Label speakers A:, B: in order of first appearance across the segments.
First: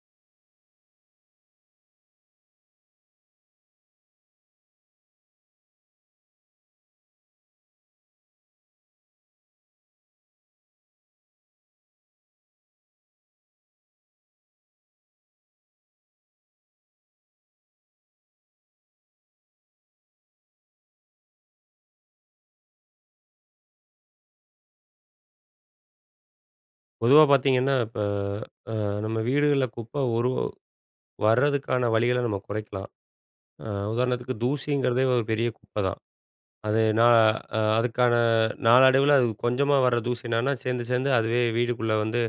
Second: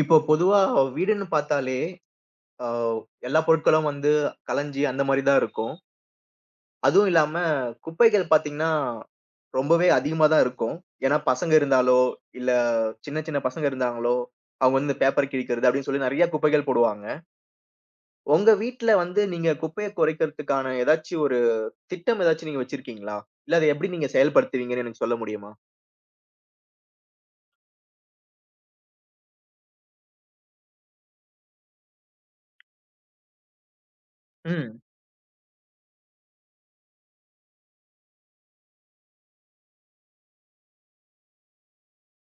A: இப்போ பொதுவா வீடுன்னு பார்த்தாலே, அ எல்லா பொருட்களும் வந்து கலஞ்சி அந்த மாரி தான் இருக்கும். அதுவும் இல்லாம குப்பைகள் பார்த்தீங்கன்னா, ரொம்பவே அதிகமா தான் இருக்கும். ஏன்னா பசங்க இருந்தாலோ, இல்ல சின்ன சின்ன பசங்க இருந்தாங்களோ, அவங்க வந்து பேப்பர் கிழிக்கிறது அப்படின்னு சொல்லி நெறைய குப்பைகள் போடுவாங்க. உங்க வீட்ல வந்து நீங்க குப்பைய குறைக்கிறதுக்கான ஏதாச்சும் ஒரு திட்டம் ஏதாச்சும் நீங்க வச்சிருக்கீங்களா? இல்ல அத எப்படி நீங்க செயல்படுத்துவீங்கன்னு எனக்கு சொல்ல முடியுமா?
B: பொதுவா பார்த்தீங்கன்னா, இப்ப அ நம்ம வீடுகள்ல குப்பை ஒரு வர்றதுக்கான வழிகள நம்ம குறைக்கலாம். அ உதாரணத்துக்கு
A: ம்.
B: தூசிங்கிறதே ஒரு பெரிய குப்பை தான். அது நான் அதுக்கான நாளடைவுல அது கொஞ்சமா வர்ற தூசி என்னன்னா, சேர்ந்து சேர்ந்து அதுவே வீடுக்குள்ள வந்து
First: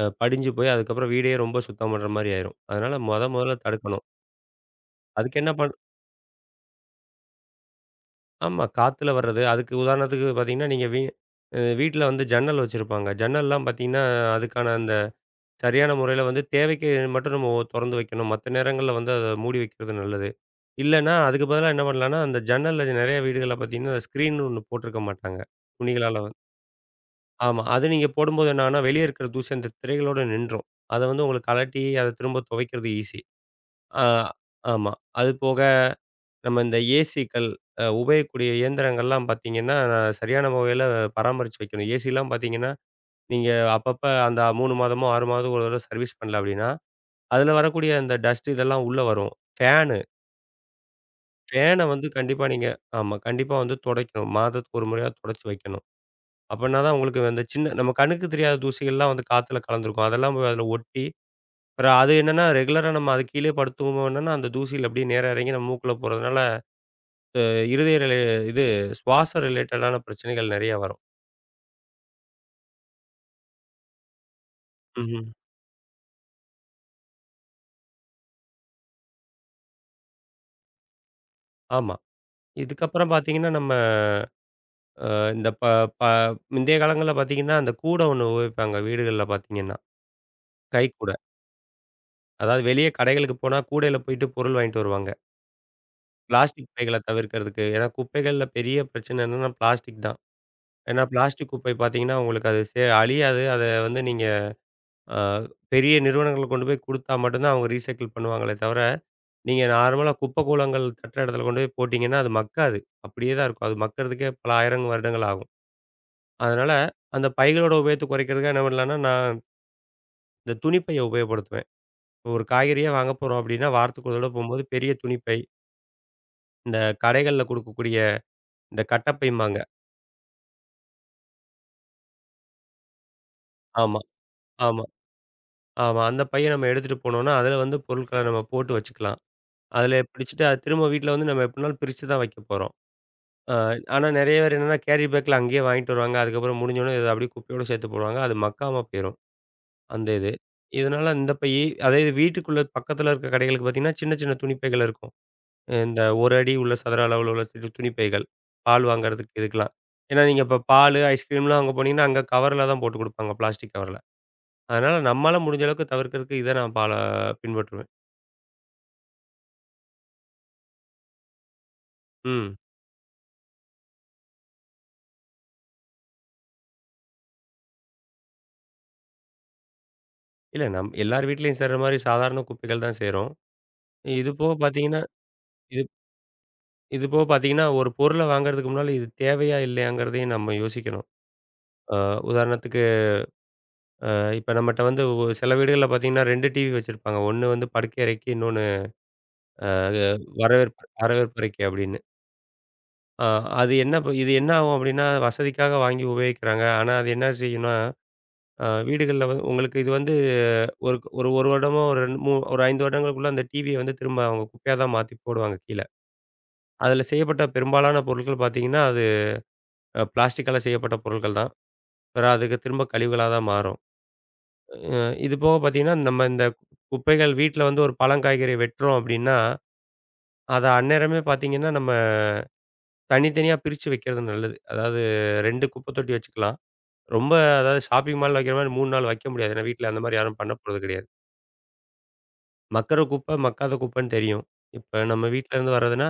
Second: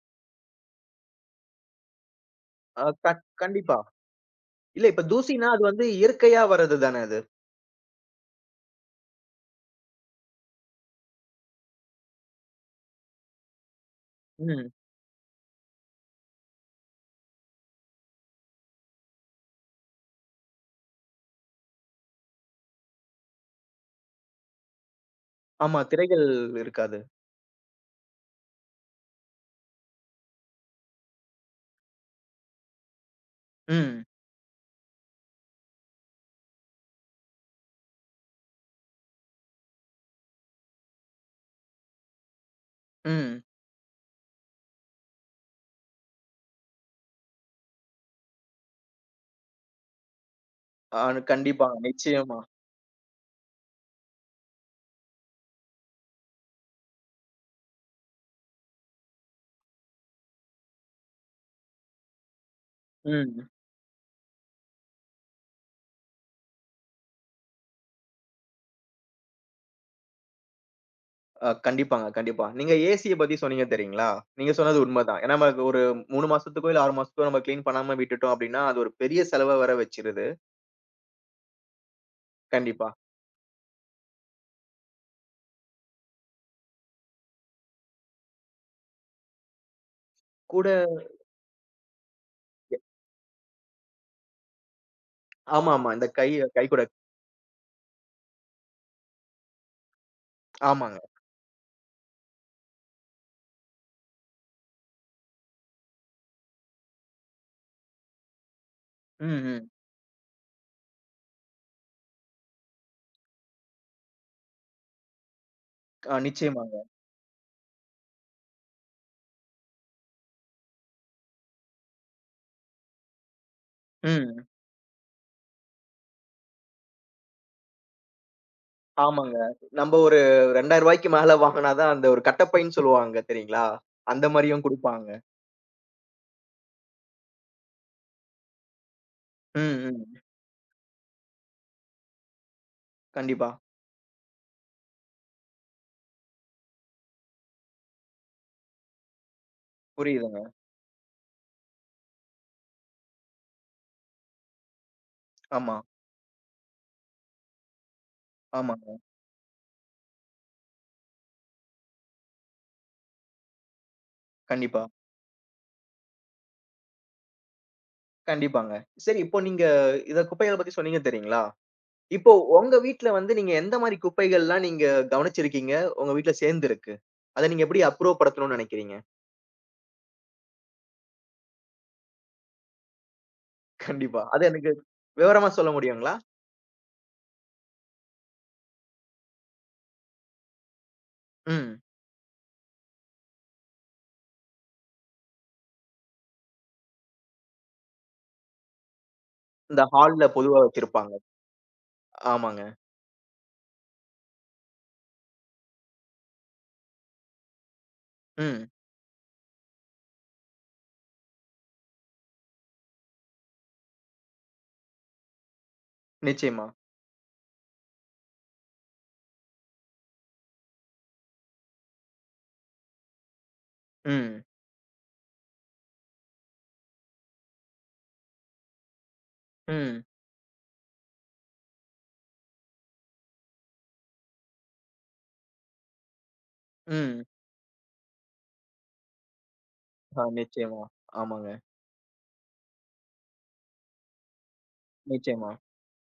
B: படிஞ்சு போய் அதுக்கப்புறம் வீடே ரொம்ப சுத்தம் பண்ற மாரி ஆயிரும்.
A: அ
B: அதனால
A: கண்
B: மொதல்ல
A: கண்டிப்பா.
B: தடுக்கணும்.
A: இல்ல இப்ப
B: அதுக்கு
A: தூசினா
B: என்ன
A: அது
B: பண்
A: வந்து இயற்கையா வர்றது தானே அது.
B: ஆமா, காத்துல வர்றது. அதுக்கு உதாரணத்துக்கு பார்த்தீங்கன்னா, நீங்க வீ அ வீட்ல வந்து ஜன்னல் வச்சிருப்பாங்க. ஜன்னல்லாம் பார்த்தீங்கன்னா,
A: ம்.
B: அதுக்கான அந்த சரியான முறையில வந்து தேவைக்கு மட்டும் நம்ம தொறந்து வைக்கணும். மத்த நேரங்கள்ல வந்து அத மூடி வைக்கிறது நல்லது. இல்லன்னா, அதுக்கு பதிலா என்ன பண்ணலான்னா, அந்த ஜன்னல்ல நெறைய வீடுகள்ல பார்த்தீங்கன்னா, ஸ்க்ரீன்னு ஒண்ணு போட்டிருக்க மாட்டாங்க.
A: ஆமா.
B: துணிகளால
A: திரைகள்
B: வந்து
A: இருக்காது.
B: ஆமா. அது நீங்க போடும்போது என்னாகும்னா, வெளிய இருக்கிற தூசி அந்த திரைகளோட நின்றும். அத வந்து உங்களுக்கு கழட்டி அத திரும்ப துவைக்கிறது ஈஸி. ஆ
A: ம்,
B: ஆமா. அது போக நம்ம இந்த ஏசிக்கள், உபயோகிக்கக்கூடிய இயந்திரங்கள்லாம் பார்த்தீங்கன்னா, சரியான முறையில பராமரிச்சு வைக்கணும். ஏசிலாம் பார்த்தீங்கன்னா,
A: ம்.
B: நீங்க அப்பப்ப அந்த 3 மாதமோ, 6 மாதத்துக்கு ஒரு தடவ சர்வீஸ் பண்ணல அப்டின்னா அதுல வரக்கூடிய அந்த டஸ்ட் இதெல்லாம் உள்ள வரும். ஃபேனு,
A: ஆ, கண்டிப்பாங்க.
B: ஃபேன வந்து
A: நிச்சயமா.
B: கண்டிப்பா நீங்க ஆமா. கண்டிப்பா வந்து துடைக்கணும். மாதத்துக்கு ஒரு முறையாவது துடைச்சு வைக்கணும். அப்பன்னா தான் உங்களுக்கு அந்த சின்ன நம்ம கண்ணுக்கு தெரியாத தூசிகள்லாம் வந்து காத்துல கலந்திருக்கும். அதெல்லாம் போய் அதுல ஒட்டி, அப்புறம் அது என்னன்னா ரெகுலரா நம்ம அது
A: ம்.
B: கீழயே படுத்து தூங்குனோம்னா, அந்த தூசியில அப்படியே நேரா இறங்கி நம்ம மூக்குல போறதுனால, அ இருதய ரிலே இது சுவாச ரிலேட்டடான பிரச்சனைகள் நெறைய வரும்.
A: கண்டிப்பாங்க, கண்டிப்பா. நீங்க ஏசிய பத்தி சொன்னீங்க தெரியுங்களா? நீங்க சொன்னது உண்மதான்.
B: ம்ஹ்ம்.
A: ஏன்னா, நமக்கு ஒரு 3 மாசத்துக்கோ, இல்ல 6 மாசத்துக்கோ நம்ம கிளீன் பண்ணாம விட்டுட்டோம் அப்படின்னா, அது ஒரு பெரிய செலவ வேற வச்சிருது.
B: ஆமா.
A: கண்டிப்பா.
B: இதுக்கப்புறம் பார்த்தீங்கன்னா, நம்ம அ இந்த ப ப முந்தைய காலங்கள்ல பார்த்தீங்கன்னா, அந்த கூட ஒண்ணு உபயோகிப்பாங்க வீடுகள்ல பார்த்தீங்கன்னா,
A: கூட.
B: கைக்கூட. அதாவது வெளிய கடைகளுக்கு போனா, கூடையில போயிட்டு பொருள் வாங்கிட்டு வருவாங்க.
A: ஆமாமா. இந்த கை
B: பிளாஸ்டிக்
A: கைக்கூட.
B: பைகள தவிர்க்கிறதுக்கு. ஏன்னா குப்பைகள்ல பெரிய பிரச்சனை என்னன்னா பிளாஸ்டிக் தான்.
A: ஆமாங்க.
B: ஏன்னா பிளாஸ்டிக் குப்பை பார்த்தீங்கன்னா, உங்களுக்கு அது அழியாது. அத வந்து நீங்க அ பெரிய நிறுவனங்கள் கொண்டு போய் குடுத்தா மட்டும் தான் அவங்க ரீசைக்கிள் பண்ணுவாங்களே தவிர,
A: ம்,
B: நீங்க
A: ம்.
B: நார்மலா குப்பை கூளங்கள் தட்டுற இடத்துல கொண்டு போய் போட்டீங்கன்னா, அது மக்காது. அப்படியே தான் இருக்கும். அது மக்கறதுக்கே பல 1000 வருடங்கள் ஆகும்.
A: அ,
B: அதனால
A: நிச்சயமாங்க.
B: அந்த பைகளோட உபயோகத்த குறைக்கிறதுக்காக என்ன பண்ணலான்னா, நான் இந்த துணிப்பைய உபயோகப்படுத்துவேன். இப்போ ஒரு காய்கறியே வாங்க போறோம் அப்படின்னா, வாரத்துக்கு ஒரு தடவ
A: ம்.
B: போம்போது பெரிய துணிப்பை இந்த கடைகள்ல குடுக்கக்கூடிய இந்த
A: ஆமாங்க.
B: கட்டப்பைம்பாங்க.
A: நம்ம ஒரு ரூ. 2000க்கு மேல வாங்குனா தான் அந்த ஒரு கட்டப்பைன்னு சொல்லுவாங்க தெரியுங்களா?
B: ஆமா,
A: அந்த மாரியும்
B: ஆமா,
A: குடுப்பாங்க.
B: ஆமா. அந்த பைய நம்ம எடுத்துட்டு போனோம்னா, அதுல வந்து பொருட்கள நம்ம போட்டு வச்சுக்கலாம்.
A: ம்,
B: அதுல
A: ம்.
B: பிடிச்சுட்டு அது திரும்ப வீட்ல வந்து நம்ம எப்படினாலும் பிரிச்சு தான் வைக்க போறோம்.
A: கண்டிப்பா.
B: அ ஆனா நெறைய பேர் என்னன்னா கேரி பேக்ல அங்கேயே வாங்கிட்டு வருவாங்க. அதுக்கப்புறம் முடிஞ்சோனே இத அப்படியே குப்பையோட சேர்த்து போடுவாங்க. அது மக்காம போயிரும் அந்த இது.
A: புரியுதுங்க.
B: இதனால இந்த பையி அதே இது வீட்டுக்குள்ள பக்கத்துல இருக்க கடைகளுக்கு பார்த்தீங்கன்னா, சின்ன சின்ன துணி பைகள் இருக்கும்.
A: ஆமா,
B: இந்த 1 அடி உள்ள சதுர அளவுல உள்ள துணி பைகள். பால்
A: ஆமாங்க.
B: வாங்குறதுக்கு இதுக்கெல்லாம். ஏன்னா நீங்க இப்ப பாலு, ஐஸ்கிரீம்லாம் அங்க போனீங்கன்னா, அங்க கவர்ல தான் போட்டு குடுப்பாங்க. பிளாஸ்டிக் கவர்ல.
A: கண்டிப்பா.
B: அதனால நம்மால முடிஞ்ச அளவுக்கு தவிர்க்கிறதுக்கு இத நான் பின்பற்றுவேன்.
A: கண்டிப்பாங்க. சரி இப்போ நீங்க இத குப்பைகள பத்தி சொன்னீங்க தெரியுங்களா? இப்போ
B: ம்.
A: உங்க வீட்ல வந்து நீங்க எந்த மாரி குப்பைகள்லாம் நீங்க கவனிச்சிருக்கீங்க? உங்க வீட்ல சேர்ந்திருக்கு? அத நீங்க எப்படி அப்புறப்படுத்தணும்னு நெனைக்கிறீங்க?
B: இல்ல நம் எல்லார் வீட்லயும் சேர்ற மாரி சாதாரண குப்பைகள் தான் சேரும்.
A: கண்டிப்பா.
B: இது
A: அது
B: போக
A: எனக்கு
B: பார்த்தீங்கன்னா,
A: விவரமா சொல்ல
B: இது
A: முடியுங்களா?
B: இது போக பார்த்தீங்கன்னா, ஒரு பொருள வாங்குறதுக்கு முன்னால இது தேவையா இல்லையாங்கிறதையும் நம்ம யோசிக்கணும்.
A: ம்.
B: அ உதாரணத்துக்கு இப்ப நம்மட்ட வந்து சில வீடுகள்ல பார்த்தீங்கன்னா 2 டிவி வச்சிருப்பாங்க. ஒண்ணு வந்து படுக்கை அறைக்கு, இன்னொன்னு அ
A: இந்த ஹால்ல பொதுவா வச்சிருப்பாங்க.
B: வரவேற்பறைக்கு அப்படின்னு.
A: ஆமாங்க.
B: ஆ, அது என்ன ப இது என்ன ஆகும் அப்டின்னா, வசதிக்காக வாங்கி உபயோகிக்கிறாங்க. ஆனா, அது என்ன செய்யும்னா,
A: ம்.
B: வீடுகள்ல வந்து உங்களுக்கு இது வந்து ஒரு ஒரு 1 வருடமோ, ஒரு 2 மூ ஒரு 5 வருடங்களுக்குள்ள அந்த டிவிய வந்து திரும்ப அவங்க குப்பையா தான் மாத்தி போடுவாங்க கீழ.
A: நிச்சயமா.
B: அதுல செய்யப்பட்ட பெரும்பாலான பொருட்கள் பார்த்தீங்கன்னா, அது பிளாஸ்டிக்கால செய்யப்பட்ட பொருட்கள் தான். பிற அதுக்கு திரும்ப கழிவுகளா தான் மாறும்.
A: ம்.
B: அ இது போக பார்த்தீங்கன்னா, நம்ம இந்த குப்பைகள் வீட்ல வந்து ஒரு பழம், காய்கறி வெட்டுறோம் அப்டின்னா,
A: ம்.
B: அத அந்நேரமே பார்த்தீங்கன்னா, நம்ம தனித்தனியா பிரிச்சு வைக்கிறது நல்லது. அதாவது 2 குப்பை தொட்டி வச்சுக்கலாம்.
A: ம்.
B: ரொம்ப அதாவது ஷாப்பிங் மால்ல வைக்கிற மாரி 3 நாள் வைக்க முடியாது. ஏன்னா வீட்ல அந்த மாரி
A: ஆ,
B: யாரும் பண்ண போறது
A: நிச்சயமா.
B: கிடையாது.
A: ஆமாங்க.
B: மக்குற குப்பை, மக்காத குப்பைன்னு தெரியும். இப்ப நம்ம
A: நிச்சயமா.
B: வீட்லருந்து வர்றதுன்னா,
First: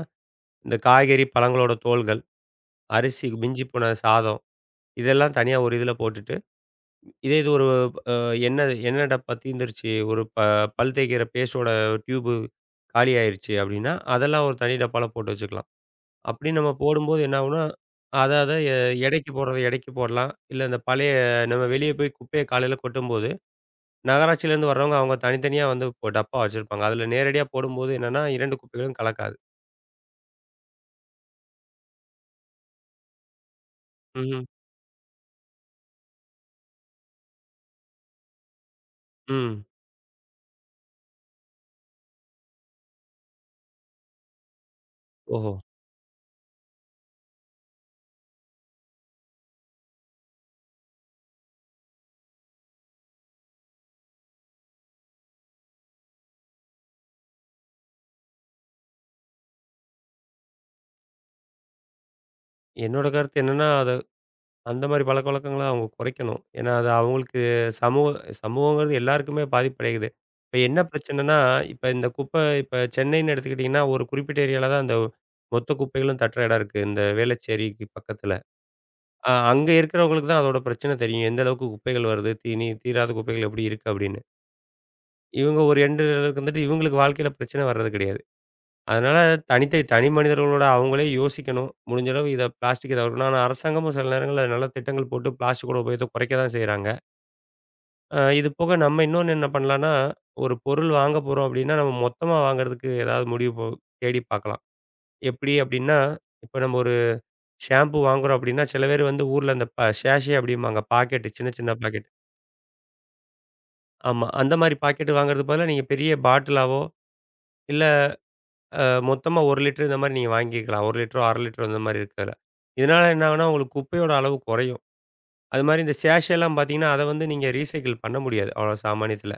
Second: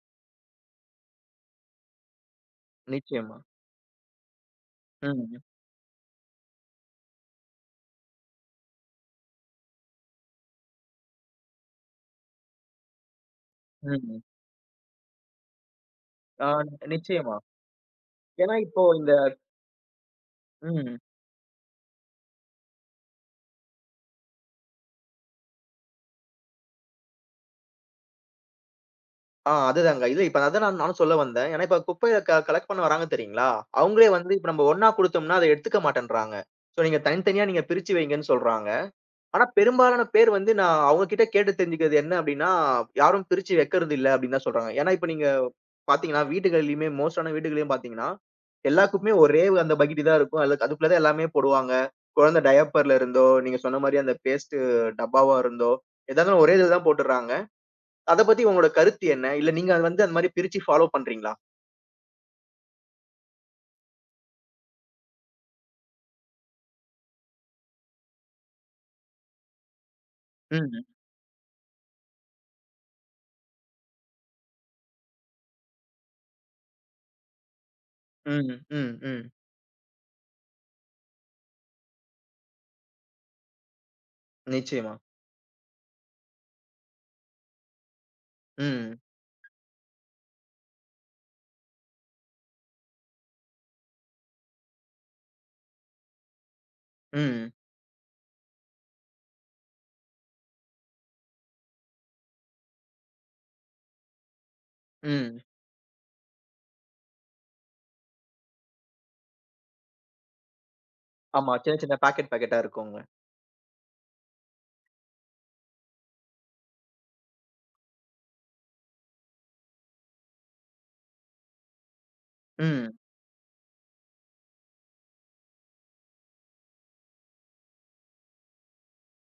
B: இந்த காய்கறி, பழங்களோட தோல்கள், அரிசி
A: நிச்சயமா.
B: மிஞ்சி போன சாதம், இதெல்லாம்
A: ம்.
B: தனியா ஒரு இதுல போட்டுட்டு, இதே இது ஒரு அ எண்ணெய் எண்ணெய் டப்பா தீந்துருச்சு, ஒரு ப பல் தேய்க்கிற பேஸ்ட்டோட டியூபு காலியாயிருச்சு அப்டின்னா,
A: ம்.
B: அதெல்லாம் ஒரு தனி டப்பால போட்டு வச்சுக்கலாம்.
A: ஆ,
B: அப்டி நம்ம போடும்போது என்ன
A: நிச்சயமா.
B: ஆகும்னா, அத அத
A: ஏன்னா
B: எ
A: இப்போ இந்த
B: எடைக்கு போடுறத எடைக்கு போடலாம். இல்ல இந்த
A: ம்.
B: பழைய நம்ம வெளிய போய் குப்பைய காலையில கொட்டும்போது நகராட்சியிலேருந்து வர்றவங்க அவங்க தனித்தனியா வந்து இப்போ டப்பா வச்சிருப்பாங்க. அதுல நேரடியா போடும்போது என்னன்னா, 2 குப்பைகளும் கலக்காது.
A: ஆ, அதுதாங்க. இல்ல இப்ப அதான் நானும் சொல்ல வந்தேன். ஏன்னா இப்ப குப்பைய கலெக்ட் பண்ண வராங்க தெரியுங்களா? அவங்களே வந்து
B: ம்ஹ்ம்.
A: இப்ப நம்ம ஒண்ணா குடுத்தோம்னா, அத எடுத்துக்க மாட்டேன்றாங்க. ஸோ நீங்க தனித்தனியா நீங்க பிரிச்சு வைங்கன்னு சொல்றாங்க. ஆனா
B: ம்.
A: பெரும்பாலான பேர் வந்து நான் அவங்க கிட்ட கேட்டு தெரிஞ்சுக்கிறது என்ன அப்டின்னா, யாரும் பிரிச்சு வைக்கிறது இல்ல அப்டின்னு தான் சொல்றாங்க. ஏன்னா இப்ப நீங்க
B: ஓஹோ!
A: பாத்தீங்கன்னா, வீடுகள்லயுமே மோஸ்ட்டான வீடுகள்லயும் பாத்தீங்கன்னா, எல்லா குப்பையும் ஒரே அந்த பக்கெட்டு தான் இருக்கும். அதுல அதுக்குள்ள தான் எல்லாமே போடுவாங்க. குழந்தை டயப்பர்ல இருந்தோ, நீங்க சொன்ன மாரி அந்த பேஸ்ட்டு டப்பாவா இருந்தோ, எதா இருந்தாலும் ஒரே இதுல தான் போட்டுர்றாங்க. அத பத்தி உங்களோட கருத்து என்ன? இல்ல நீங்க அத வந்து அந்த மாரி பிரிச்சு ஃபாலோ பண்றீங்களா?
B: என்னோட கருத்து என்னன்னா, அத அந்த மாரி பழக்கவழக்கங்கள அவங்க குறைக்கணும். ஏன்னா, அது அவங்களுக்கு சமூக சமூகங்கிறது எல்லாருக்குமே பாதிப்படையுது. இப்ப என்ன
A: ம்.
B: பிரச்சனைன்னா, இப்ப இந்த குப்பை இப்ப சென்னைன்னு எடுத்துக்கிட்டிங்கன்னா, ஒரு குறிப்பிட்ட ஏரியால தான் அந்த மொத்த குப்பைகளும் தட்டுற இடம் இருக்கு. இந்த வேளச்சேரிக்கு பக்கத்துல.
A: ம், ம், ம்.
B: அங்க இருக்கிறவங்களுக்கு தான் அதோட பிரச்சனை தெரியும். எந்த அளவுக்கு குப்பைகள் வருது? தீனி தீராத குப்பைகள் எப்படி இருக்கு? அப்படின்னு.
A: நிச்சயமா.
B: இவங்க ஒரு எண்டுல இருந்துட்டு இவங்களுக்கு வாழ்க்கையில பிரச்சனை வர்றது கிடையாது.
A: ம்,
B: அதனால தனித்த தனி மனிதர்களோட அவங்களே யோசிக்கணும். முடிஞ்ச அளவு இத பிளாஸ்டிக்க தவிர்க்கணும். ஆனா அரசாங்கமும் சில நேரங்கள்ல நல்ல திட்டங்கள் போட்டு பிளாஸ்டிக்கோட உபயோகத்த குறைக்க தான் செய்றாங்க.
A: ம்,
B: இது போக நம்ம இன்னொன்னு என்ன பண்ணலான்னா, ஒரு பொருள் வாங்க போறோம் அப்டின்னா, நம்ம மொத்தமா வாங்குறதுக்கு ஏதாவது முடிவு போ தேடி பார்க்கலாம்.
A: ம்.
B: எப்டி அப்டின்னா, இப்ப நம்ம ஒரு ஷாம்பு வாங்குறோம் அப்டின்னா, சில பேர் வந்து ஊர்ல இந்த ப சேஷே அப்டிம்பாங்க. பாக்கெட் சின்ன
A: ஆமா.
B: சின்ன
A: சின்ன சின்ன
B: பாக்கெட்.
A: பாக்கெட் பாக்கெட்டா இருக்குங்க.
B: ஆமா. அந்த மாரி பாக்கெட் வாங்குறதுக்கு பதிலா நீங்க பெரிய பாட்டிலாவோ, இல்ல அ மொத்தமா 1 லிட்டர் இந்த மாரி நீங்க வாங்கிக்கலாம். 1 லிட்டரோ, 1/2 லிட்டரோ அந்த மாரி இருக்கிறதுல.
A: ம்.
B: இதனால என்ன ஆகும்னா, உங்களுக்கு குப்பையோட அளவு குறையும். அது மாரி இந்த சேஷெல்லாம் பார்த்தீங்கன்னா, அத வந்து நீங்க ரீசைக்கிள் பண்ண முடியாது. அவ்வளோ சாமானியத்துல.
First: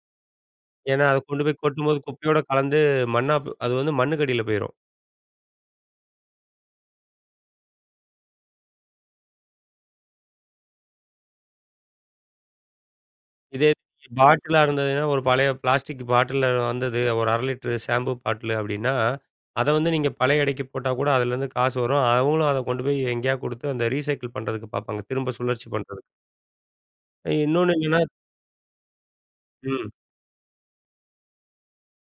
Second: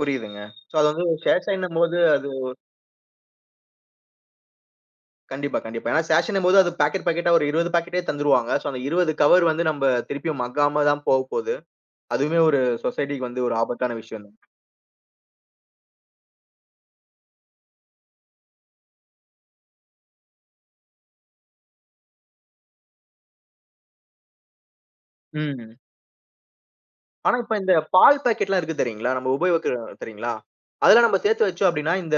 A: புரியுதுங்க. ஸோ அது
B: ஏன்னா,
A: வந்து
B: அத கொண்டு போய்
A: சேஷன்னும்போது
B: கொட்டும்போது
A: அது
B: குப்பையோட கலந்து மண்ணா போ அது வந்து மண்ணுக்கடியில போயிரும்.
A: கண்டிப்பா, கண்டிப்பா. ஏன்னா சேஷன்னும்போது அது பாக்கெட் பாக்கெட்டா ஒரு 20 பாக்கெட்டே தந்துருவாங்க. ஸோ அந்த 20 கவர் வந்து நம்ப திருப்பியும் மக்காம தான் போகப்போது. அதுவுமே ஒரு சொசைட்டிக்கு வந்து ஒரு
B: இதே
A: ஆபத்தான விஷயம் தான்.
B: பாட்டிலா இருந்ததுன்னா, ஒரு பழைய பிளாஸ்டிக் பாட்டில்ல வந்தது ஒரு 1/2 லிட்டர் ஷாம்பு பாட்டிலு அப்டின்னா, அத வந்து நீங்க பழைய எடைக்கு போட்டா கூட அதுலேருந்து காசு வரும். அவங்களும் அத கொண்டு போய் எங்கேயா குடுத்து அந்த ரீசைக்கிள் பண்றதுக்கு பார்ப்பாங்க. திரும்ப சுழற்சி
A: ம்.
B: பண்றதுக்கு.
A: ஆனா, இப்ப இந்த
B: இன்னொன்னு என்னன்னா
A: பால் பாக்கெட்லாம் இருக்கு தெரியுங்களா? நம்ம உபயோகிக்கிற
B: ம்,
A: தெரியுங்களா? அதெல்லாம் நம்ம சேர்த்து வச்சோம் அப்டின்னா, இந்த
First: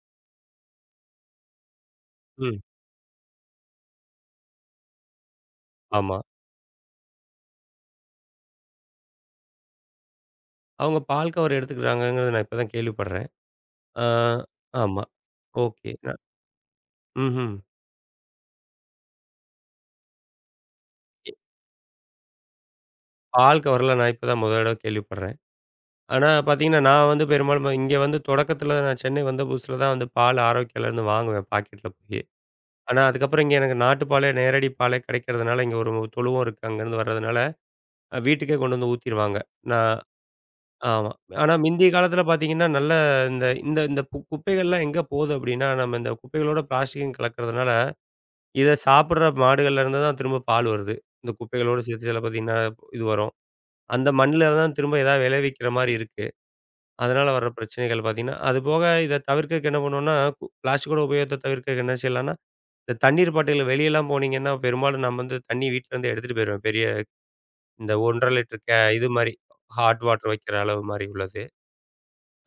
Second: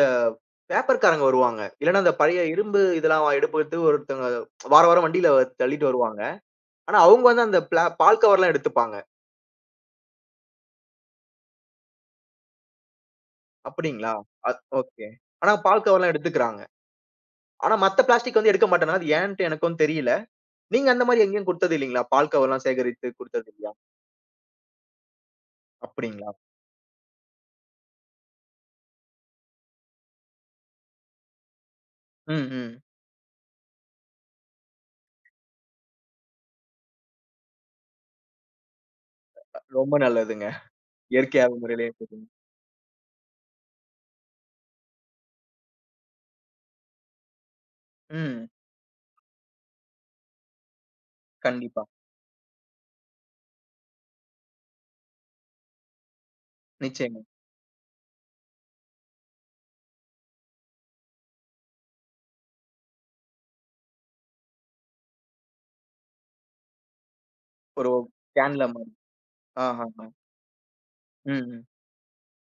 A: பேப்பர்காரங்க வருவாங்க. இல்லன்னா, அந்த பழைய
B: ம்.
A: இரும்பு இதெல்லாம் எடுத்து ஒருத்தவங்க வாரம் வாரம் வண்டியில தள்ளிட்டு
B: ஆமா.
A: வருவாங்க. ஆனா, அவங்க வந்து அந்த பால் கவர்லாம் எடுத்துப்பாங்க.
B: அவங்க பால் கவர் எடுத்துக்கிறாங்கங்கிறத நான் இப்ப தான் கேள்விப்படுறேன். ஆ,
A: அப்படிங்களா? அ
B: ஆமா.
A: ஓகே. ஆனா, பால்
B: ஓகே. ந
A: கவர்லாம் எடுத்துக்கிறாங்க.
B: ம்ஹ்ம்.
A: ஆனா, மத்த பிளாஸ்டிக் வந்து எடுக்க மாட்டேன்றாங்க. அது ஏன்ட்டு எனக்கும் தெரியல. நீங்க அந்த மாரி
B: எ
A: எங்கேயும் குடுத்தது இல்லீங்களா? பால் கவர்லாம் சேகரித்து குடுத்தது
B: பால்
A: இல்லையா?
B: கவர்லாம் நான் இப்ப தான் முதல் தடவ கேள்விப்படுறேன். ஆனா
A: அப்படிங்களா?
B: பார்த்தீங்கன்னா, நான் வந்து பெரும்பாலும் இங்க வந்து தொடக்கத்தில நான் சென்னை வந்த புதுசுல தான் வந்து பால் ஆரோக்கியாலருந்து வாங்குவேன் பாக்கெட்ல போயி.
A: ம், ம்.
B: ஆனா அதுக்கப்புறம் இங்க எனக்கு நாட்டு பாலே, நேரடி பாலே கிடைக்கிறதுனால இங்க ஒரு தொழுவம் இருக்கு அங்கருந்து வர்றதுனால, வீட்டுக்கே கொண்டு வந்து ஊத்திருவாங்க.
A: ரொம்ப
B: நான்
A: நல்லதுங்க.
B: ஆமா.
A: இயற்கையான
B: ஆனா மிந்தைய
A: முறையிலே
B: காலத்தில
A: கொடுங்க.
B: பார்த்தீங்கன்னா, நல்ல இந்த இந்த இந்த பு குப்பைகள்லாம் எங்க போகுது அப்டின்னா, நம்ம இந்த குப்பைகளோட பிளாஸ்டிக்கும் கலக்கிறதுனால
A: ம்.
B: இத சாப்பிடுற மாடுகள்ல இருந்து தான் திரும்ப பால் வருது. இந்த குப்பைகளோட
A: கண்டிப்பா.
B: சேர்த்து சில பார்த்தீங்கன்னா, இது வரும். அந்த மண்ணுல தான் திரும்ப ஏதாவது விளைவிக்கிற மாரி இருக்கு.
A: நிச்சயமா.
B: அதனால வர்ற பிரச்சனைகள் பார்த்தீங்கன்னா, அதுபோக இத தவிர்க்கறக்கு என்ன பண்ணுவோம்னா, பிளாஸ்டிக்கோட உபயோகத்த தவிர்க்கறக்கு என்ன செய்யலாம்னா, இந்த தண்ணீர் பாட்டில்ல வெளியலாம் போனீங்கன்னா, பெரும்பாலும் நான் வந்து தண்ணி வீட்ல இருந்து எடுத்துட்டு போயிருவேன். பெரிய
A: ஒரு
B: இந்த 1 1/2 லிட்டர்
A: கேன்ல.
B: இது மாரி ஹாட்
A: ஆஹாஹா.
B: வாட்டர் வைக்கிற அளவு மாரி
A: ம்,
B: உள்ளது.
A: ம்.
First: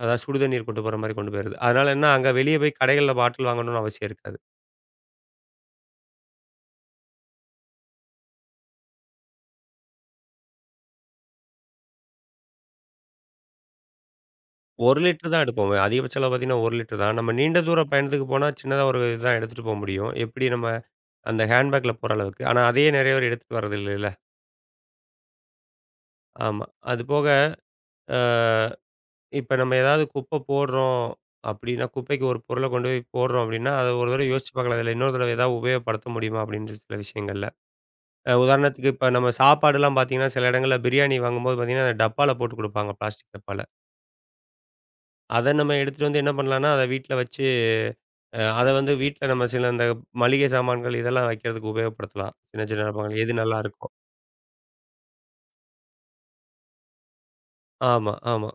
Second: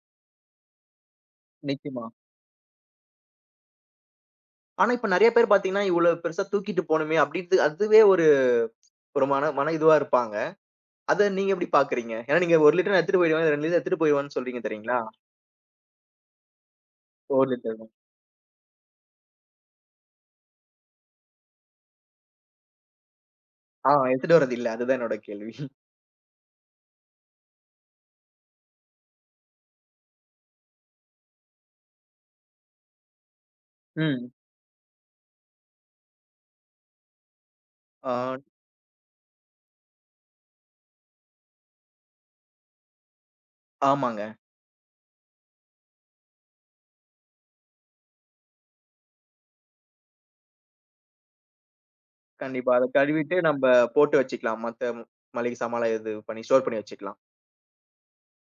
B: அதாவது சுடு தண்ணீர் கொண்டு போற மாரி கொண்டு போயிறது. அதனால
A: நிச்சயமா.
B: என்ன அங்க வெளிய போய் கடைகள்ல பாட்டில் வாங்கணும்னு அவசியம் இருக்காது.
A: ஆனா இப்ப நெறைய பேர் பார்த்தீங்கன்னா, இவ்ளோ பெருசா தூக்கிட்டு போணுமே அப்டின்ட்டு அதுவே ஒரு ஒரு மன மன இதுவா இருப்பாங்க. அத நீங்க எப்டி பார்க்குறீங்க? ஏன்னா நீங்க 1 லிட்டர் நான் எடுத்துட்டு போயிடுவேன், 2 லிட்டர் எடுத்துட்டு போயிடுவேன்னு சொல்றீங்க
B: 1
A: தெரியுங்களா?
B: லிட்டர் தான் எடுப்போம். அதிகபட்ச அளவு பார்த்தீங்கன்னா 1 லிட்டர் தான். நம்ம
A: 4
B: நீண்ட
A: லிட்டர்
B: தூர
A: தான்.
B: பயணத்துக்கு போனா, சின்னதா ஒரு இதுதான் எடுத்துட்டு போ முடியும். எப்படி நம்ம அந்த ஹேண்ட்பேக்ல போற அளவுக்கு. ஆனா அதையே நிறைய பேர் எடுத்துட்டு
A: ஆ,
B: வர்றதில்லைல்ல.
A: எடுத்துட்டு வரது இல்ல. அதுதான் என்னோட கேள்வி.
B: ஆமா. அது போக அ இப்ப நம்ம ஏதாவது குப்பை போடுறோம் அப்படின்னா, குப்பைக்கு ஒரு பொருள கொண்டு போய் போடுறோம் அப்படின்னா, அத ஒரு தடவை
A: ம்.
B: யோசிச்சு பார்க்கலாம். இதில இன்னொரு தடவை ஏதாவது உபயோகப்படுத்த முடியுமா? அப்படின்ற சில விஷயங்கள்ல.
A: ஆ,
B: உதாரணத்துக்கு இப்ப நம்ம சாப்பாடுலாம் பார்த்தீங்கன்னா, சில இடங்கள்ல பிரியாணி வாங்கும்போது பார்த்தீங்கன்னா, டப்பால போட்டு குடுப்பாங்க. பிளாஸ்டிக் டப்பால.
A: ஆமாங்க.
B: அத நம்ம எடுத்துட்டு வந்து என்ன பண்ணலான்னா, அத வீட்ல வச்சு, அ அத வந்து வீட்ல நம்ம சில அந்த மளிகை சாமான்கள் இதெல்லாம் வைக்கிறதுக்கு உபயோகப்படுத்தலாம். சின்ன
A: கண்டிப்பா. அத
B: சின்ன டப்பாங்கள்
A: கழுவிட்டு
B: எது
A: நம்ப
B: நல்லாருக்கோ.
A: போட்டு வச்சுக்கலாம். மத்த மளிகை சாமான்லாம் இது பண்ணி ஸ்டோர் பண்ணி வச்சுக்கலாம்.
B: ஆமா.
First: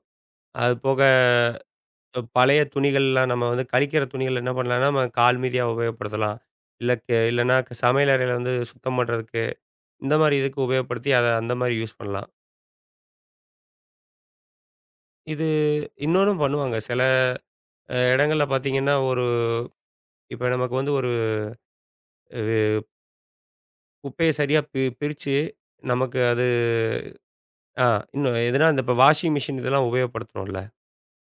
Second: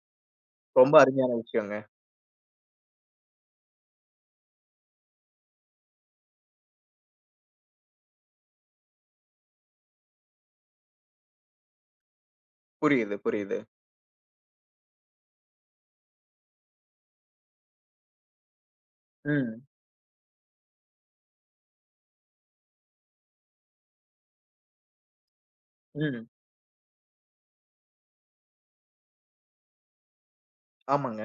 B: அது
A: ரொம்ப
B: போக
A: அருமையான விஷயங்க.
B: பழைய துணிகள்லாம் நம்ம வந்து கழிக்கிற துணிகள் என்ன பண்ணலான்னா, நம்ம கால் மிதியா உபயோகப்படுத்தலாம். இல்ல கெ இல்லன்னா சமையல் அறையில வந்து சுத்தம் பண்றதுக்கு, இந்த மாரி இதுக்கு உபயோகப்படுத்தி அத அந்த மாரி யூஸ் பண்ணலாம்.
A: புரியுது, புரியுது.
B: இது இன்னொன்னும் பண்ணுவாங்க. சில இடங்கள்ல பார்த்தீங்கன்னா, ஒரு
A: ம்,
B: இப்ப நமக்கு வந்து ஒரு அ குப்பைய சரியா பிரிச்சு நமக்கு
A: ம்.
B: அது ஆ இன்னும் எதுனா, இந்த இப்ப வாஷிங் மிஷின் இதெல்லாம் உபயோகப்படுத்துறோம்ல.
A: ஆமாங்க.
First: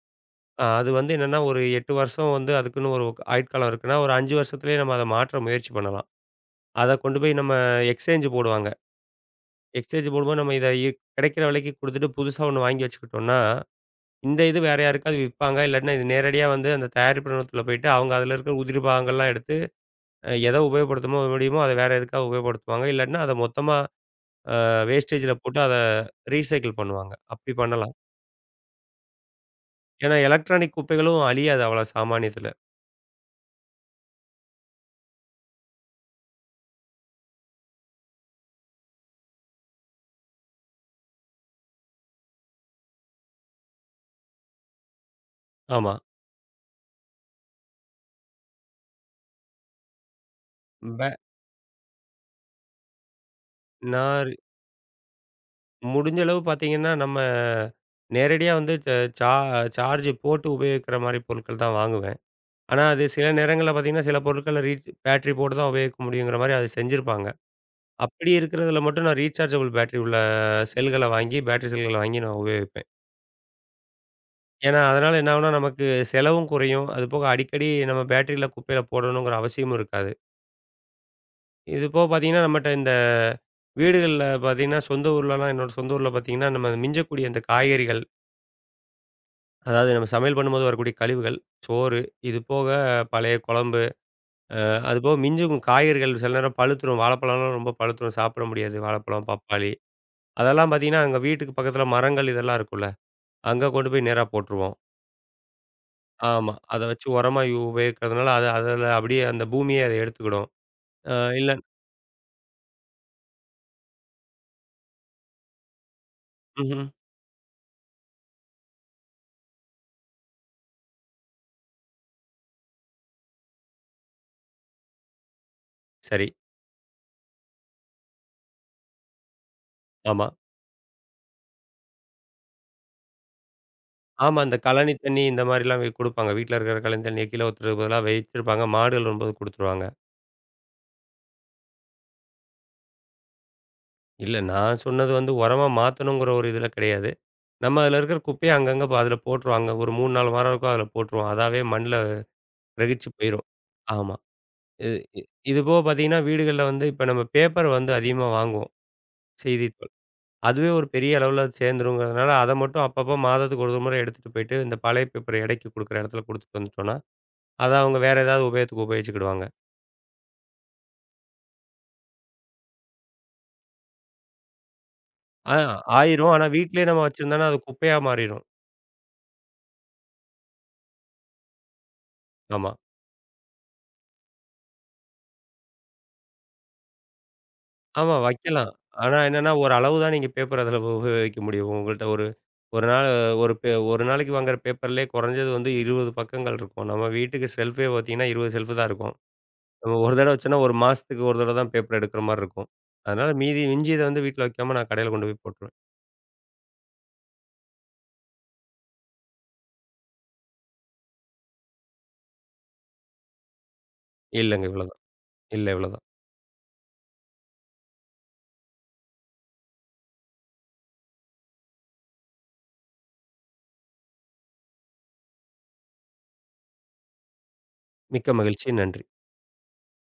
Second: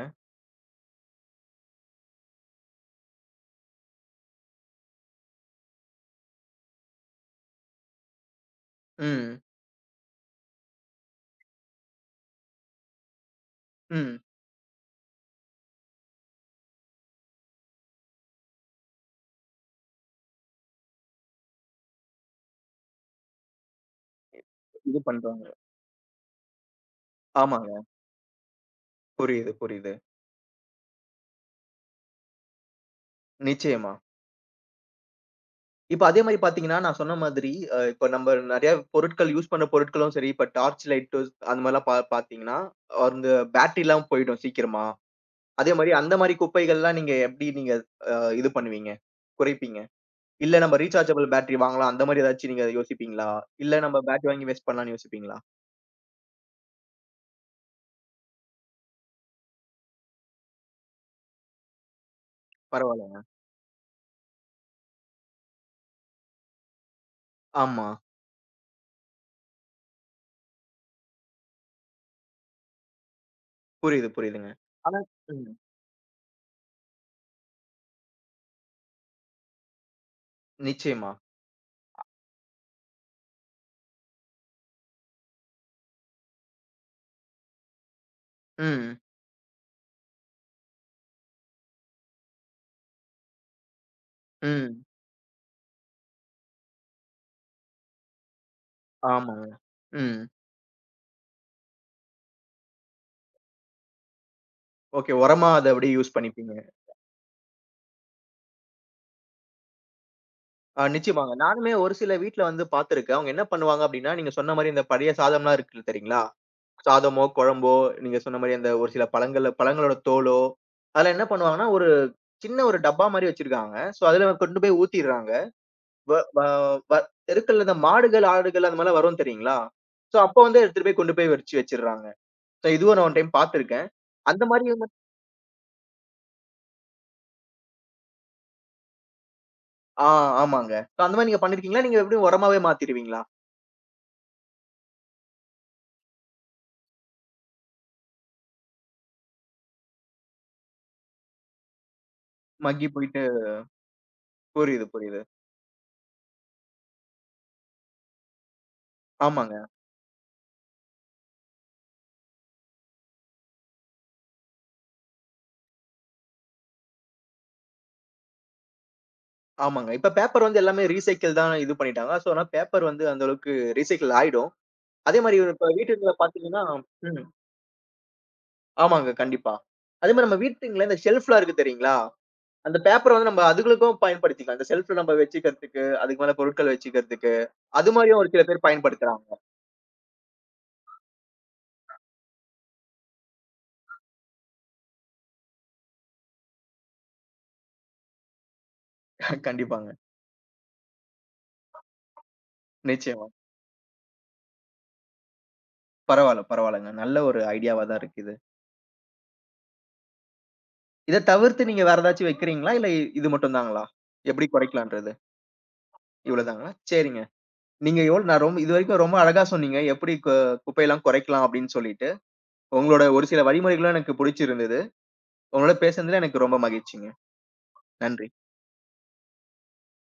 B: அது வந்து என்னன்னா, ஒரு 8 வருஷம் வந்து அதுக்குன்னு ஒரு ஆயுட்காலம் இருக்குன்னா, ஒரு 5 வருஷத்திலேயே நம்ம அத மாற்ற முயற்சி பண்ணலாம். அத கொண்டு போய் நம்ம எக்ஸ்சேஞ்ச் போடுவாங்க.
A: ம்,
B: எக்ஸ்சேஞ்ச் போடும்போது நம்ம இத இ கிடைக்கிற விலைக்கு குடுத்துட்டு, புதுசா ஒண்ணு வாங்கி வச்சுக்கிட்டோம்னா,
A: ம்.
B: இந்த இது வேற யாருக்காவது விப்பாங்க. இல்லாட்டினா இது நேரடியா வந்து அந்த தயாரிப்பு நிறுவனத்தில போயிட்டு, அவங்க அதுல இருக்கிற உதிரி பாகங்கள்லாம் எடுத்து, எத உபயோகப்படுத்தமோ முடியுமோ, அத வேற எதுக்காவது உபயோகப்படுத்துவாங்க. இல்லாட்டினா, அத மொத்தமா அ
A: இது
B: வேஸ்டேஜ்ல
A: பண்றாங்க.
B: போட்டு அத ரீசைக்கிள் பண்ணுவாங்க. அப்படி
A: ஆமாங்க.
B: பண்ணலாம்.
A: புரியுது, புரியுது.
B: ஏன்னா எலக்ட்ரானிக் குப்பைகளும் அழியாது அவ்வளோ சாமானியத்துல.
A: நிச்சயமா. இப்ப அதே மாரி பார்த்தீங்கன்னா, நான் சொன்ன மாதிரி இப்ப நம்ம நெறைய பொருட்கள் யூஸ் பண்ண பொருட்களும் சரி, இப்ப டார்ச் லைட்டு அந்த மாரிலாம் பார்த்தீங்கன்னா, அந்த பேட்டரிலாம் போயிடும் சீக்கிரமா. அதே மாரி
B: ஆமா.
A: அந்த மாரி குப்பைகள்லாம் நீங்க எப்படி நீங்க அ இது பண்ணுவீங்க? குறைப்பீங்க? இல்ல நம்ம
B: பே
A: ரீசார்ஜபிள் பேட்டரி வாங்கலாம் அந்த மாரி ஏதாச்சும் நீங்க யோசிப்பீங்களா? இல்ல நம்ம
B: நான்
A: பேட்டரி
B: ரி-
A: வாங்கி வேஸ்ட் பண்ணலாம்ன்னு யோசிப்பீங்களா?
B: முடிஞ்ச அளவு பார்த்தீங்கன்னா, நம்ம நேரடியா வந்து ச சா சார்ஜ் போட்டு உபயோகிக்கிற மாரி பொருட்கள் தான் வாங்குவேன். ஆனா, அது
A: பரவால்ல.
B: சில நேரங்கள்ல பார்த்தீங்கன்னா, சில பொருட்கள ரீச் பேட்டரி போட்டு தான் உபயோகிக்க முடியுங்கிற மாரி அது செஞ்சிருப்பாங்க.
A: ஆமா.
B: அப்படி இருக்கிறதுல மட்டும் நான் ரீசார்ஜபிள் பேட்டரி உள்ள செல்கள வாங்கி, பேட்டரி செல்கள வாங்கி நான் உபயோகிப்பேன்.
A: புரியுது, புரியுதுங்க.
B: ஏன்னா,
A: ஆனா
B: அதனால என்ன
A: ம்.
B: ஆகும்னா, நமக்கு செலவும் குறையும். அதுபோக அடிக்கடி நம்ம பேட்டரியில குப்பையில போடணுங்கிற அவசியமும் இருக்காது.
A: நிச்சயமா.
B: இது போக பார்த்தீங்கன்னா, நம்மட்ட இந்த வீடுகள்ல பார்த்தீங்கன்னா, சொந்த ஊர்லலாம் என்னோட சொந்த ஊர்ல பார்த்தீங்கன்னா, நம்ம மிஞ்சக்கூடிய இந்த காய்கறிகள்,
A: ம்.
B: அதாவது நம்ம சமையல் பண்ணும்போது வரக்கூடிய கழிவுகள், சோறு, இது போக பழைய குழம்பு,
A: ம்.
B: அது போக மிஞ்சும் காய்கறிகள் சில நேரம் பழுத்துரும். வாழைப்பழம்லாம் ரொம்ப பழுத்துரும். சாப்பிட முடியாது. வாழைப்பழம்,
A: ஆமாங்க.
B: பப்பாளி
A: ம்.
B: அதெல்லாம் பார்த்தீங்கன்னா, அங்க வீட்டுக்கு பக்கத்தில மரங்கள் இதெல்லாம் இருக்கும்ல. அங்க கொண்டு போய் நேரா போட்டுருவோம்.
A: ஓகே. உரமா அத அப்படியே யூஸ்
B: ஆமா.
A: பண்ணிப்பீங்க.
B: அத வச்சு உரமா உபயோகிக்கிறதுனால, அது அதில அப்படியே அந்த பூமியே அத எடுத்துக்கிடும்.
A: ஆ,
B: அ
A: நிச்சயமாங்க.
B: இல்ல
A: நானுமே ஒரு சில வீட்ல வந்து பார்த்துருக்கேன். அவங்க என்ன பண்ணுவாங்க அப்டின்னா, நீங்க சொன்ன மாரி இந்த பழைய சாதம்லாம் இருக்கு தெரியுங்களா?
B: ம்ஹ்ம்.
A: சாதமோ, குழம்போ, நீங்க சொன்ன மாரி அந்த ஒரு சில பழங்கள்ல பழங்களோட தோலோ, அதெல்லாம் என்ன பண்ணுவாங்கன்னா, ஒரு சின்ன ஒரு டப்பா மாரி வச்சிருக்காங்க. ஸோ, அதுல கொண்டு போய் ஊத்திர்றாங்க. வ
B: சரி.
A: வ வ தெருக்கள்ல இந்த மாடுகள், ஆடுகள் அந்த மாரிலாம் வரும் தெரியுங்களா? ஸோ,
B: ஆமா.
A: அப்போ வந்து எடுத்துட்டு போய் கொண்டு போய் வச்சுர்றாங்க. ஸோ, இதுவும் நான் 1 டைம் பார்த்துருக்கேன்.
B: ஆமா.
A: அந்த
B: அந்த
A: மாரி வந்து
B: கழனி தண்ணி இந்த மாரிலாம் குடுப்பாங்க. வீட்ல இருக்கிற கழனி தண்ணிய கீழ ஊத்துறதுக்கு பதிலா வச்சிருப்பாங்க. மாடுகள் வரும்போது குடுத்துருவாங்க.
A: ஆ, ஆமாங்க. ஸோ, அந்த மாரி நீங்க பண்ணியிருக்கீங்களா? நீங்க எப்டியும் உரமாவே மாத்திருவீங்களா?
B: இல்ல நான் சொன்னது வந்து உரமா மாத்தணுங்கிற ஒரு இதில கிடையாது. நம்ம அதில இருக்கிற குப்பைய அங்கங்க அதில போட்டுருவாங்க. ஒரு 3, 4 மரம் இருக்கும் அதில போட்டுருவோம். அதாவே மண்ல
A: மக்கி
B: கிரகிச்சு
A: போயிட்டு
B: போயிரும். ஆமா.
A: புரியுது,
B: இது இ
A: புரியுது.
B: இது போக பார்த்தீங்கன்னா, வீடுகள்ல வந்து இப்ப நம்ம பேப்பர் வந்து அதிகமா வாங்குவோம்.
A: ஆமாங்க.
B: செய்தித்தாள். அதுவே ஒரு பெரிய அளவுல சேர்ந்துருங்கிறதுனால, அத மட்டும் அப்பப்போ மாதத்துக்கு ஒரு முறை எடுத்துட்டு போயிட்டு, இந்த பழைய பேப்பர் எடைக்கு குடுக்குற இடத்துல குடுத்துட்டு வந்துட்டோம்னா, அத அவங்க வேற ஏதாவது உபயோகத்துக்கு உபயோகிச்சுக்கிடுவாங்க.
A: ஆமாங்க. இப்ப பேப்பர் வந்து எல்லாமே ரீசைக்கிள் தான் இது பண்ணிட்டாங்க. ஸோ அதனால பேப்பர் வந்து அந்த அளவுக்கு ரீசைக்கிள் ஆயிடும். அதே மாரி
B: ஆ
A: இப்ப வீட்டுங்கள்ல
B: ஆயிரும். ஆனா
A: பார்த்தீங்கன்னா
B: வீட்லயே நம்ம
A: ம்.
B: வச்சிருந்தோம்னா, அது குப்பையா மாறிரும்.
A: ஆமாங்க. கண்டிப்பா. அதே மாரி நம்ம வீட்டுங்கள்ல இந்த ஷெல்ஃப்லாம் இருக்கு தெரியுங்களா?
B: ஆமா.
A: அந்த பேப்பர வந்து நம்ம அதுகளுக்கும் பயன்படுத்திக்கலாம். இந்த ஷெல்ஃப்ல நம்ம வச்சுக்கிறதுக்கு, அதுக்கு மேல பொருட்கள் வச்சுக்கிறதுக்கு, அது
B: ஆமா
A: மாரியும் ஒரு சில பேர்
B: வைக்கலாம். ஆனா
A: பயன்படுத்துறாங்க.
B: என்னன்னா, ஒரு அளவு தான் நீங்க பேப்பர் அதில உபயோகிக்க முடியும். உங்கள்ட்ட ஒரு ஒரு நாள் ஒரு பே ஒரு நாளைக்கு வாங்குற பேப்பர்லயே குறைஞ்சது வந்து 20 பக்கங்கள் இருக்கும். நம்ம வீட்டுக்கு ஷெல்ஃபே பார்த்தீங்கன்னா, 20 ஷெல்ஃபு தான் இருக்கும்.
A: கண்டிப்பாங்க.
B: நம்ம ஒரு தடவ வச்சோம்னா, ஒரு மாசத்துக்கு ஒரு தடவ தான் பேப்பர் எடுக்கிற மாரி இருக்கும்.
A: நிச்சயமா.
B: அதனால மீதி மிஞ்சியத வந்து வீட்ல வைக்காம நான் கடையில கொண்டு போய் போட்டுருவேன்.
A: பரவால்ல, பரவால்லங்க. நல்ல ஒரு ஐடியாவா தான் இருக்கு இது. இத தவிர்த்து நீங்க வேற ஏதாச்சும் வைக்கிறீங்களா? இல்ல இது மட்டும் தாங்களா? எப்படி
B: இல்லங்க இவ்வளோதான்.
A: குறைக்கலான்றது?
B: இல்ல இவ்வளோதான்.
A: இவ்வளோ தாங்களா? சரிங்க. நீங்க எவ்ளோ நான் ரொம்ப இதுவரைக்கும் ரொம்ப அழகா சொன்னீங்க. எப்படி குப்பையெல்லாம் குறைக்கலாம் அப்படின்னு சொல்லிட்டு. உங்களோட ஒரு சில வழிமுறைகளும் எனக்கு புடிச்சிருந்தது. உங்களோட பேசுனதுல எனக்கு ரொம்ப மகிழ்ச்சிங்க. நன்றி.
B: மிக்க மகிழ்ச்சி. நன்றி.